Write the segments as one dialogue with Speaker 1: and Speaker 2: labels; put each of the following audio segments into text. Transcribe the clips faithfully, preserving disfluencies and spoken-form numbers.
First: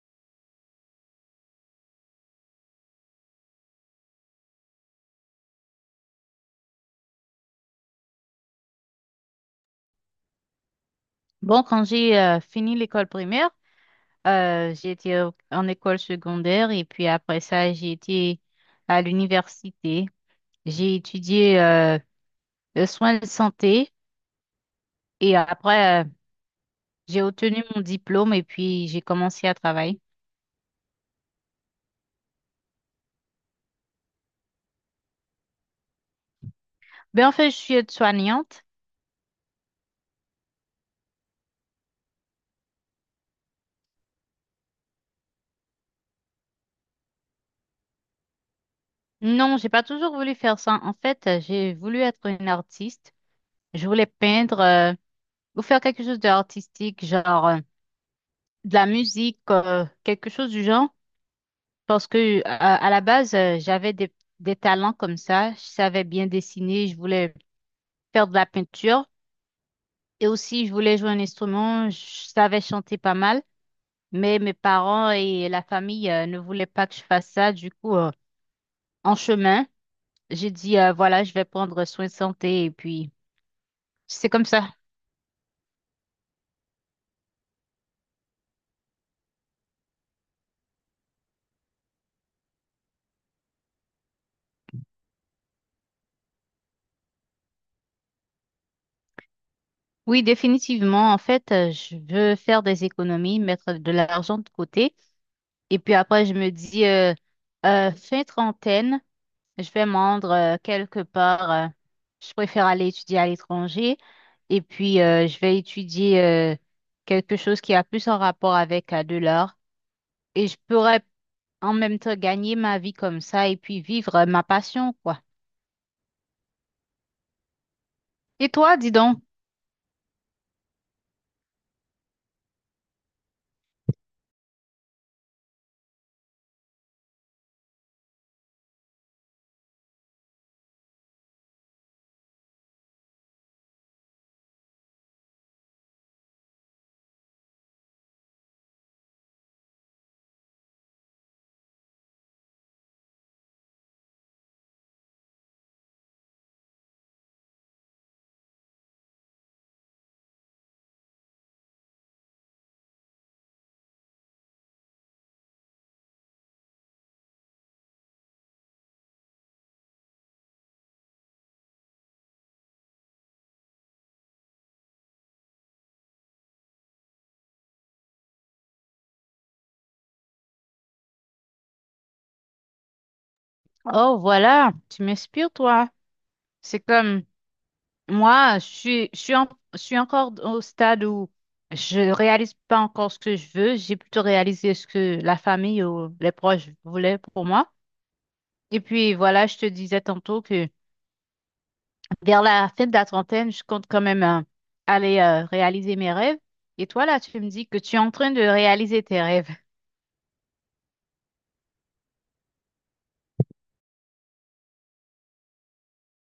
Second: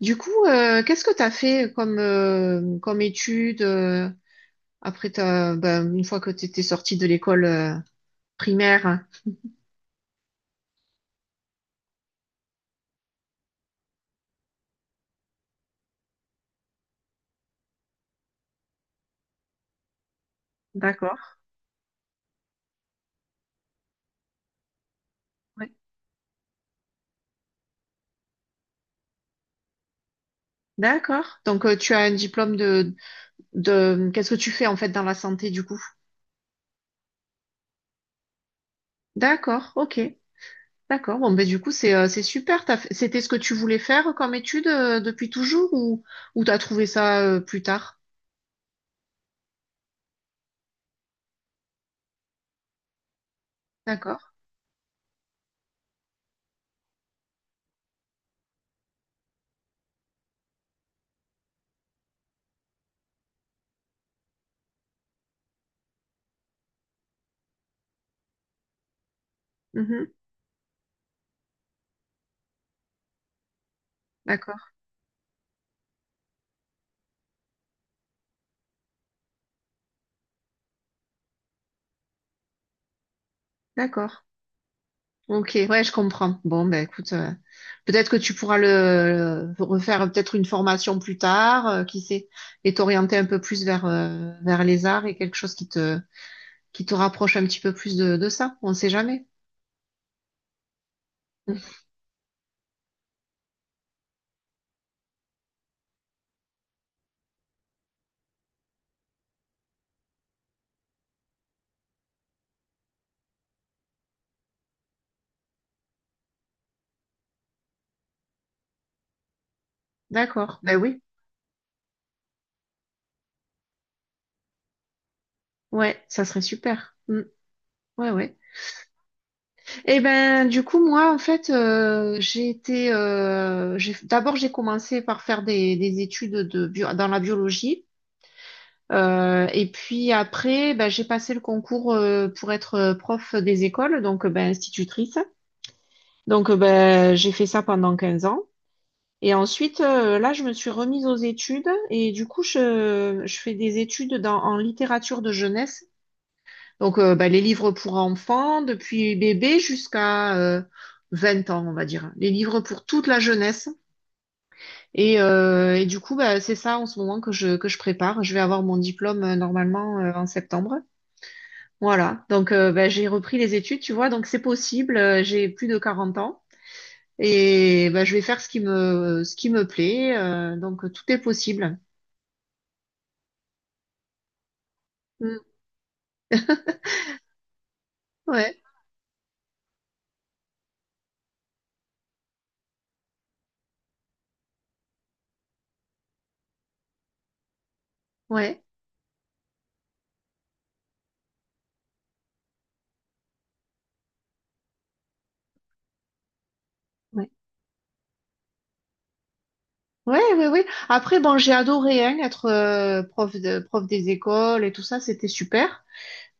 Speaker 1: Du coup, euh, qu'est-ce que tu as fait comme, euh, comme étude euh, après ta, ben, une fois que tu étais sortie de l'école euh, primaire?
Speaker 2: Bon, quand j'ai euh, fini l'école primaire, euh, j'ai été au- en école secondaire et puis après ça, j'ai été à l'université. J'ai
Speaker 1: D'accord.
Speaker 2: étudié euh, le soin de santé et
Speaker 1: Ouais.
Speaker 2: après, euh, j'ai obtenu mon diplôme et puis j'ai commencé à travailler.
Speaker 1: D'accord. Donc, euh, tu as un diplôme de, de... Qu'est-ce que tu fais en fait dans la santé du coup?
Speaker 2: Ben en fait, je suis aide-soignante.
Speaker 1: D'accord, ok. D'accord. Bon, ben, du coup, c'est euh, c'est super. T'as fait- C'était ce que tu voulais faire comme étude euh, depuis toujours ou, ou tu as trouvé ça euh, plus tard?
Speaker 2: Non, j'ai pas toujours voulu faire ça. En fait, euh, j'ai voulu être une artiste. Je voulais
Speaker 1: D'accord.
Speaker 2: peindre euh, ou faire quelque chose d'artistique, genre euh, de la musique, euh, quelque chose du genre. Parce que à, à la base, euh, j'avais des, des talents comme ça. Je savais bien dessiner, je voulais faire de la peinture
Speaker 1: Mhm.
Speaker 2: et aussi je voulais jouer un instrument. Je savais chanter pas mal, mais mes
Speaker 1: D'accord.
Speaker 2: parents et la famille euh, ne voulaient pas que je fasse ça. Du coup, euh, en chemin, j'ai dit euh, voilà, je vais prendre soin de santé et puis
Speaker 1: D'accord.
Speaker 2: c'est comme ça.
Speaker 1: Ok, ouais, je comprends. Bon, ben écoute, euh, peut-être que tu pourras le, le- refaire euh, peut-être une formation plus tard, euh, qui sait, et t'orienter un peu plus vers euh, vers les arts et quelque chose qui te qui te rapproche un petit peu plus de, de ça. On sait jamais.
Speaker 2: Oui, définitivement. En fait,
Speaker 1: Mm.
Speaker 2: euh, je veux faire des économies, mettre de l'argent de côté et puis après, je me dis euh, euh, fin trentaine. Je vais me rendre euh, quelque part. Euh, je préfère aller étudier à l'étranger et puis euh, je vais étudier euh, quelque chose qui a plus en rapport avec euh, de l'art et je
Speaker 1: D'accord. Ben oui.
Speaker 2: pourrais en même temps gagner ma vie comme ça et puis vivre euh, ma passion, quoi.
Speaker 1: Ouais, ça serait super. Mm. Ouais, ouais.
Speaker 2: Et toi, dis donc,
Speaker 1: Et ben du coup, moi, en fait, euh, j'ai été, euh, j'ai d'abord j'ai commencé par faire des des études de bio, dans la biologie. Euh, et puis après, ben, j'ai passé le concours euh, pour être euh, prof des écoles, donc euh, ben, institutrice. Donc euh, ben, j'ai fait ça pendant quinze ans. Et ensuite, euh, là, je me suis remise aux études et du coup, je, je fais des études dans, en littérature de jeunesse. Donc euh, ben, les livres pour enfants, depuis bébé jusqu'à euh, vingt ans, on va dire. Les livres pour toute la jeunesse. Et, euh, et du coup, ben, c'est ça en ce moment que je, que je prépare. Je vais avoir mon diplôme euh, normalement euh, en septembre. Voilà, donc euh, bah, j'ai repris les études, tu vois, donc c'est possible, euh, j'ai plus de quarante ans et bah, je vais faire ce qui me ce qui me plaît, euh, donc tout est possible.
Speaker 2: oh voilà, tu
Speaker 1: Mm.
Speaker 2: m'inspires, toi. C'est comme
Speaker 1: Ouais,
Speaker 2: moi, je suis, je suis, en- je suis encore au stade où je réalise pas encore ce que je veux. J'ai plutôt réalisé ce que la famille ou les proches voulaient pour moi.
Speaker 1: ouais,
Speaker 2: Et puis voilà, je te disais tantôt que vers la fin de la trentaine, je compte quand même euh, aller euh, réaliser mes rêves. Et toi, là,
Speaker 1: ouais,
Speaker 2: tu me dis que tu es en train de réaliser tes rêves.
Speaker 1: ouais, ouais, ouais. Après, bon, j'ai adoré hein, être euh, prof de, prof des écoles et tout ça, c'était super.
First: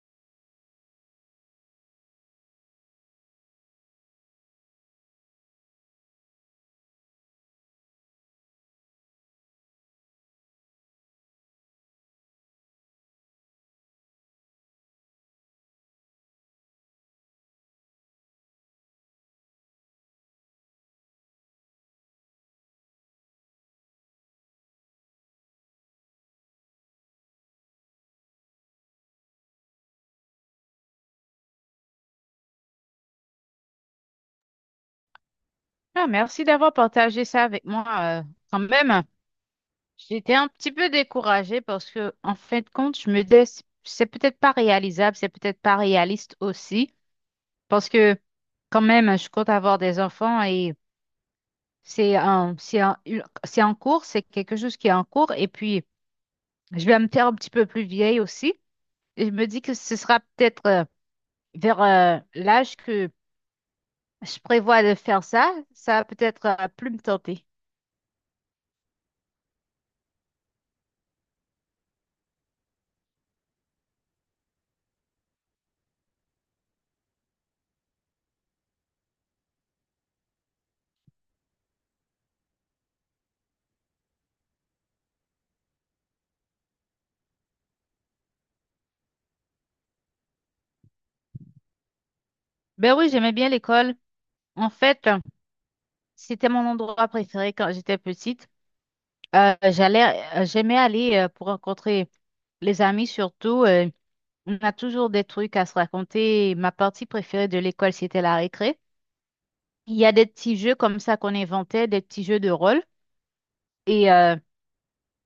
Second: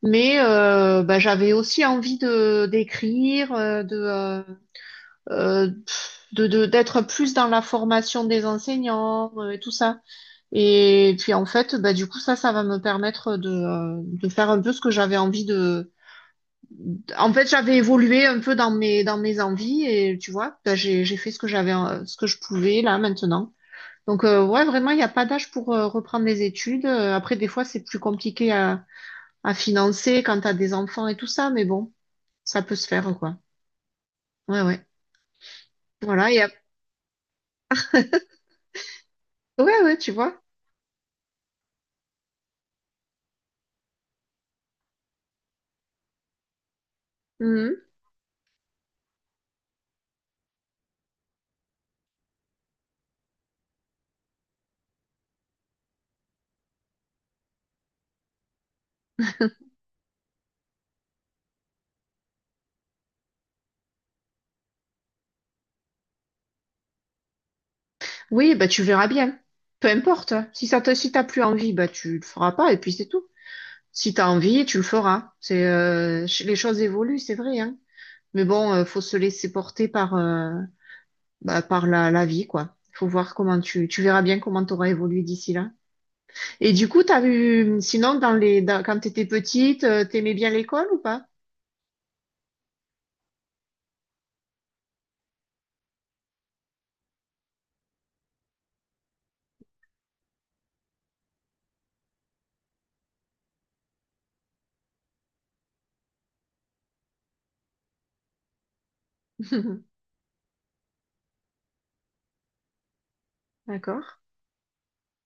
Speaker 1: Mais euh, bah, j'avais aussi envie de d'écrire, euh, de, euh, euh, pff, de de d'être plus dans la formation des enseignants euh, et tout ça. Et puis en fait, bah, du coup, ça, ça va me permettre de, euh, de faire un peu ce que j'avais envie de. En fait, j'avais évolué un peu dans mes, dans mes envies et tu vois, bah, j'ai, j'ai fait ce que j'avais, euh, ce que je pouvais là maintenant. Donc euh, ouais, vraiment, il n'y a pas d'âge pour euh, reprendre les études. Euh, Après, des fois, c'est plus compliqué à, à financer quand t'as des enfants et tout ça, mais bon, ça peut se faire quoi. Ouais, ouais.
Speaker 2: Ah,
Speaker 1: Voilà. Et
Speaker 2: merci
Speaker 1: ap-
Speaker 2: d'avoir partagé ça avec moi. euh, Quand même,
Speaker 1: ouais, ouais, tu
Speaker 2: j'étais
Speaker 1: vois.
Speaker 2: un petit peu découragée parce que, en fin de compte, je me dis, c'est c'est peut-être pas réalisable, c'est peut-être pas réaliste aussi.
Speaker 1: Mhm.
Speaker 2: Parce que, quand même, je compte avoir des enfants et c'est un, c'est un- une- c'est en cours, c'est quelque chose qui est en cours. Et puis, je vais me faire un petit peu plus vieille aussi. Et je me dis que ce sera peut-être euh, vers euh, l'âge que je prévois de faire ça. Ça va peut-être euh, plus me tenter.
Speaker 1: Oui, bah tu verras bien. Peu importe, hein. Si ça te, si t'as plus envie, bah tu le feras pas et puis c'est tout. Si t'as envie, tu le feras. C'est euh, ch- les choses évoluent, c'est vrai, hein. Mais bon, euh, faut se laisser porter par euh, bah, par la, la vie, quoi. Faut voir comment tu tu verras bien comment t'auras évolué d'ici là. Et du coup, t'as vu sinon dans les dans- quand t'étais petite, euh, t'aimais bien l'école ou pas?
Speaker 2: Ben oui, j'aimais bien l'école. En fait, euh, c'était mon endroit préféré quand j'étais petite. Euh, j'allais, euh, J'aimais aller euh, pour rencontrer les amis surtout. Euh, on a toujours des trucs à se raconter. Ma partie préférée de l'école, c'était la récré. Il y a des petits jeux comme ça qu'on inventait, des petits jeux de rôle.
Speaker 1: D'accord.
Speaker 2: Et euh,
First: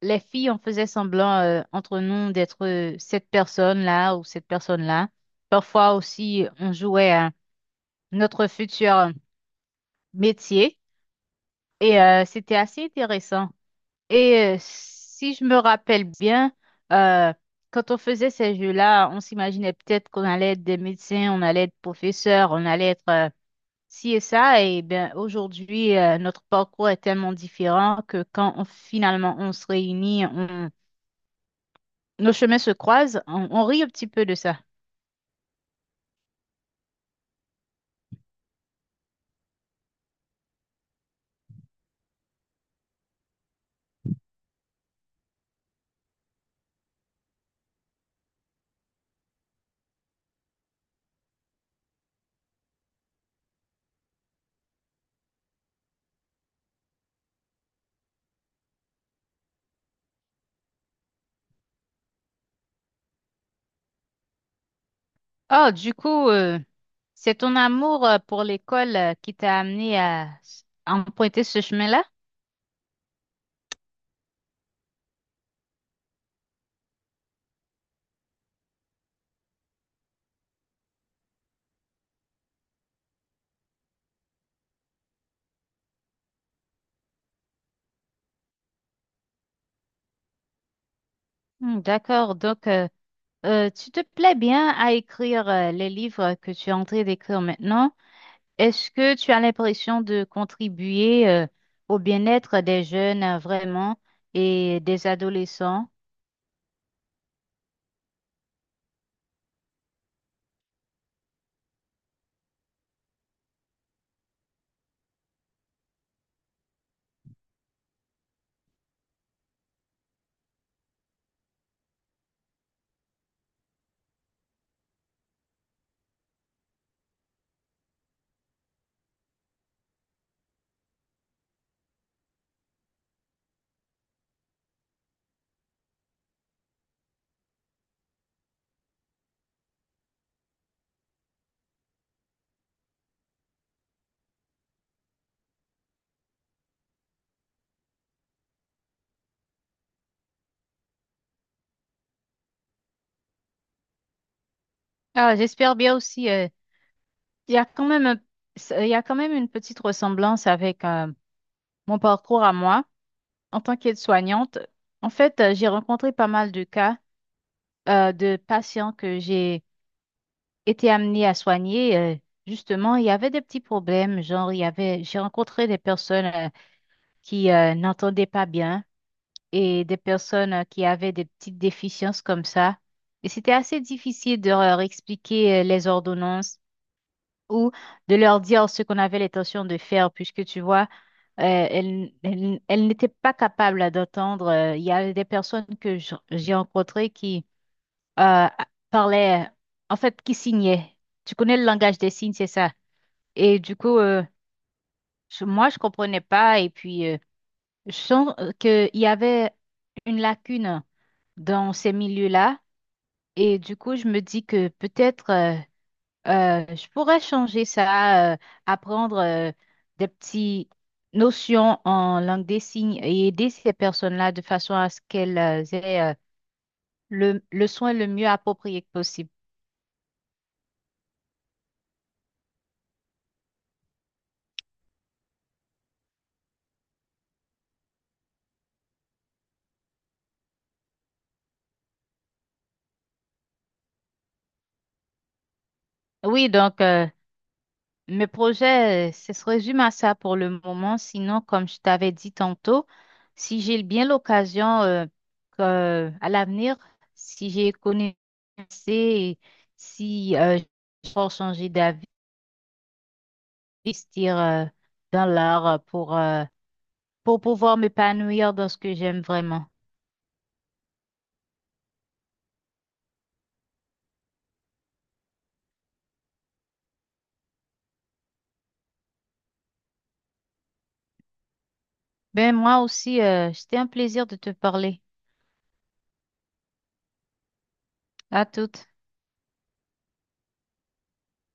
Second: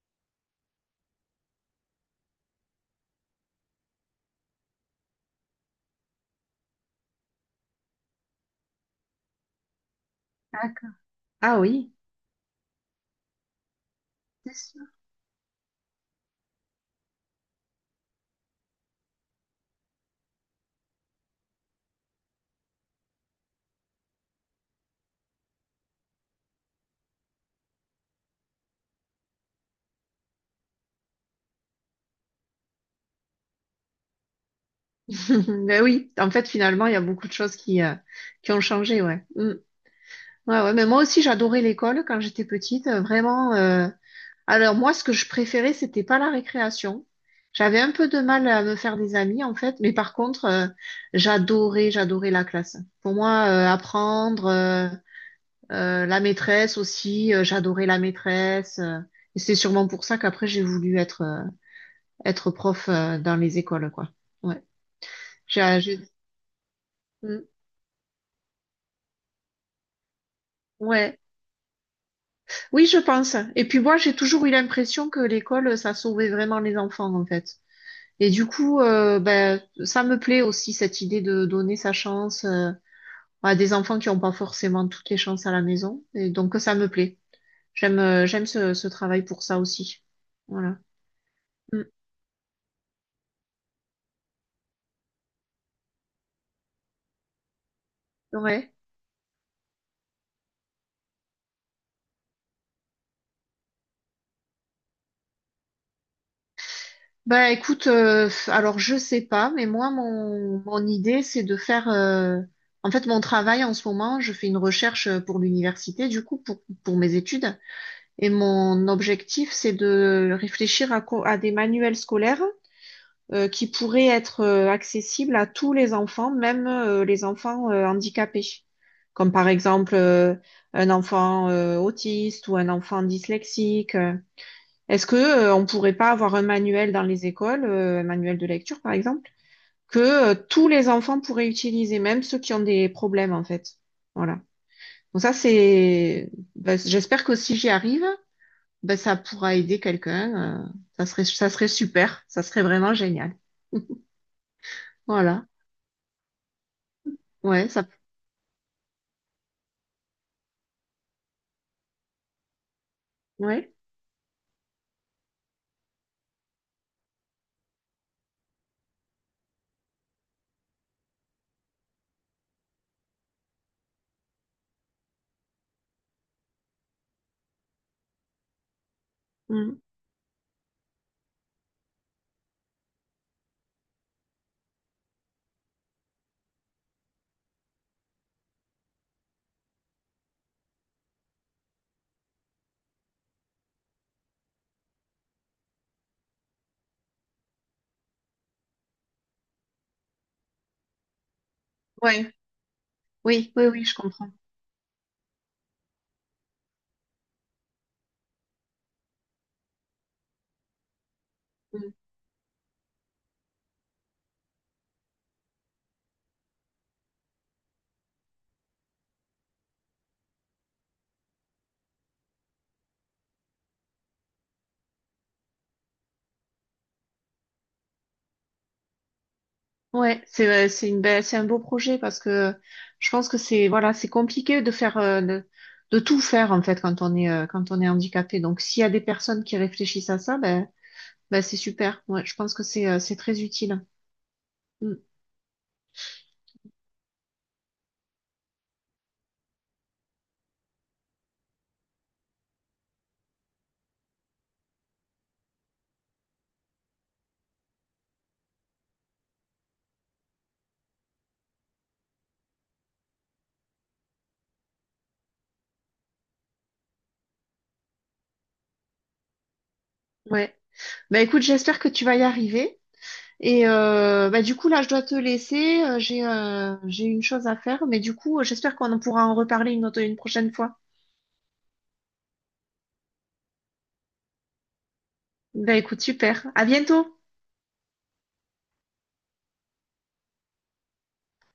Speaker 2: les filles, on faisait semblant euh, entre nous d'être euh, cette personne-là ou cette personne-là. Parfois aussi, on jouait à notre futur métier
Speaker 1: D'accord. Ah oui.
Speaker 2: et euh, c'était assez intéressant. Et
Speaker 1: C'est
Speaker 2: euh,
Speaker 1: sûr.
Speaker 2: si je me rappelle bien, euh, quand on faisait ces jeux-là, on s'imaginait peut-être qu'on allait être des médecins, on allait être professeur, on allait être euh, ci et ça. Et bien aujourd'hui, euh, notre parcours est tellement différent que quand on- finalement on se réunit. On Nos chemins se croisent, on, on rit un petit peu de ça.
Speaker 1: Ben oui, en fait, finalement, il y a beaucoup de choses qui, euh, qui ont changé, ouais. Mm. Ouais, ouais, mais moi aussi, j'adorais l'école quand j'étais petite, euh, vraiment. Euh, alors moi, ce que je préférais, c'était pas la récréation. J'avais un peu de mal à me faire des amis, en fait, mais par contre, euh, j'adorais, j'adorais la classe. Pour moi, euh, apprendre, euh, euh, la maîtresse aussi, euh, j'adorais la maîtresse. Euh, et c'est sûrement pour ça qu'après, j'ai voulu être, euh, être prof, euh, dans les écoles, quoi. Ouais.
Speaker 2: Oh,
Speaker 1: J'ai,
Speaker 2: du
Speaker 1: j'ai-
Speaker 2: coup, euh, c'est
Speaker 1: Mm.
Speaker 2: ton amour euh, pour l'école euh, qui t'a amené à s-
Speaker 1: Ouais.
Speaker 2: emprunter ce chemin-là?
Speaker 1: Oui, je pense. Et puis moi, j'ai toujours eu l'impression que l'école, ça sauvait vraiment les enfants, en fait. Et du coup, euh, ben, ça me plaît aussi cette idée de donner sa chance euh, à des enfants qui n'ont pas forcément toutes les chances à la maison. Et donc ça me plaît. J'aime euh, j'aime ce, ce travail pour ça aussi. Voilà.
Speaker 2: Hmm,
Speaker 1: Mm.
Speaker 2: d'accord, donc euh, euh, tu te plais bien à écrire euh, les livres que tu es en train d'écrire maintenant.
Speaker 1: Ouais.
Speaker 2: Est-ce que tu as l'impression de contribuer euh, au bien-être des jeunes euh, vraiment et des adolescents?
Speaker 1: Bah écoute, euh, alors je sais pas, mais moi mon mon idée c'est de faire. Euh, en fait, mon travail en ce moment, je fais une recherche pour l'université, du coup pour pour mes études. Et mon objectif c'est de réfléchir à co- à des manuels scolaires euh, qui pourrait être euh, accessible à tous les enfants, même euh, les enfants euh, handicapés, comme par exemple euh, un enfant euh, autiste ou un enfant dyslexique. Euh. Est-ce que euh, on pourrait pas avoir un manuel dans les écoles, euh, un manuel de lecture par exemple, que euh, tous les enfants pourraient utiliser, même ceux qui ont des problèmes en fait. Voilà. Donc ça c'est, ben, j'espère que si j'y arrive, ben ça pourra aider quelqu'un. Euh, ça serait, ça serait super. Ça serait vraiment génial.
Speaker 2: Ah,
Speaker 1: Voilà.
Speaker 2: j'espère bien aussi. euh, Il y a
Speaker 1: Ouais, ça
Speaker 2: quand même un- il y a quand même une petite ressemblance avec euh, mon parcours à moi. En
Speaker 1: Ouais.
Speaker 2: tant qu'aide-soignante, en fait, euh, j'ai rencontré pas mal de cas euh, de patients que j'ai été amenée à soigner. Euh, justement, il y avait des petits problèmes, genre il y avait, j'ai rencontré des personnes euh, qui euh, n'entendaient pas bien
Speaker 1: Mm.
Speaker 2: et des personnes euh, qui avaient des petites déficiences comme ça. Et c'était assez difficile de leur expliquer euh, les ordonnances ou de leur dire ce qu'on avait l'intention de faire, puisque tu vois, euh, elles, elles- elles n'étaient pas capables d'entendre. euh, Il y avait des personnes que j- j'ai rencontrées qui euh, parlaient, en fait, qui signaient. Tu connais le langage des
Speaker 1: Ouais.
Speaker 2: signes, c'est ça.
Speaker 1: Oui,
Speaker 2: Et
Speaker 1: oui,
Speaker 2: du
Speaker 1: oui, je
Speaker 2: coup, euh,
Speaker 1: comprends.
Speaker 2: je- moi, je comprenais pas. Et puis, euh, je sens qu'il y avait une lacune dans
Speaker 1: Mm.
Speaker 2: ces milieux-là. Et du coup, je me dis que peut-être... euh, Euh, je pourrais changer ça, euh, apprendre euh, des petites notions en langue des signes et aider ces personnes-là de façon à ce qu'elles euh, aient euh, le, le soin le mieux approprié que possible.
Speaker 1: Ouais, c'est euh, c'est une belle, c'est un beau projet parce que je pense que c'est voilà, c'est compliqué de faire euh, de, de tout faire en fait quand on est euh, quand on est handicapé. Donc s'il y a des personnes qui réfléchissent à ça, ben ben c'est super. Ouais, je pense que c'est euh, c'est très utile. Mm.
Speaker 2: Oui, donc euh, mes projets, euh, ce se résume à ça pour le moment. Sinon, comme je t'avais dit tantôt, si j'ai bien l'occasion euh, que- à l'avenir, si j'ai connaissance et si euh, je peux changer d'avis, investir euh, dans l'art euh, pour, euh, pour pouvoir m'épanouir dans ce que j'aime vraiment.
Speaker 1: Ouais. Ben écoute, j'espère que tu vas y arriver. Et euh, ben, du coup là, je dois te laisser. Euh, J'ai euh, j'ai une chose à faire, mais du coup, j'espère qu'on en pourra en reparler une autre une prochaine fois.
Speaker 2: Ben moi aussi, euh, c'était un plaisir de te parler.
Speaker 1: Ben écoute, super. À bientôt.
Speaker 2: À toutes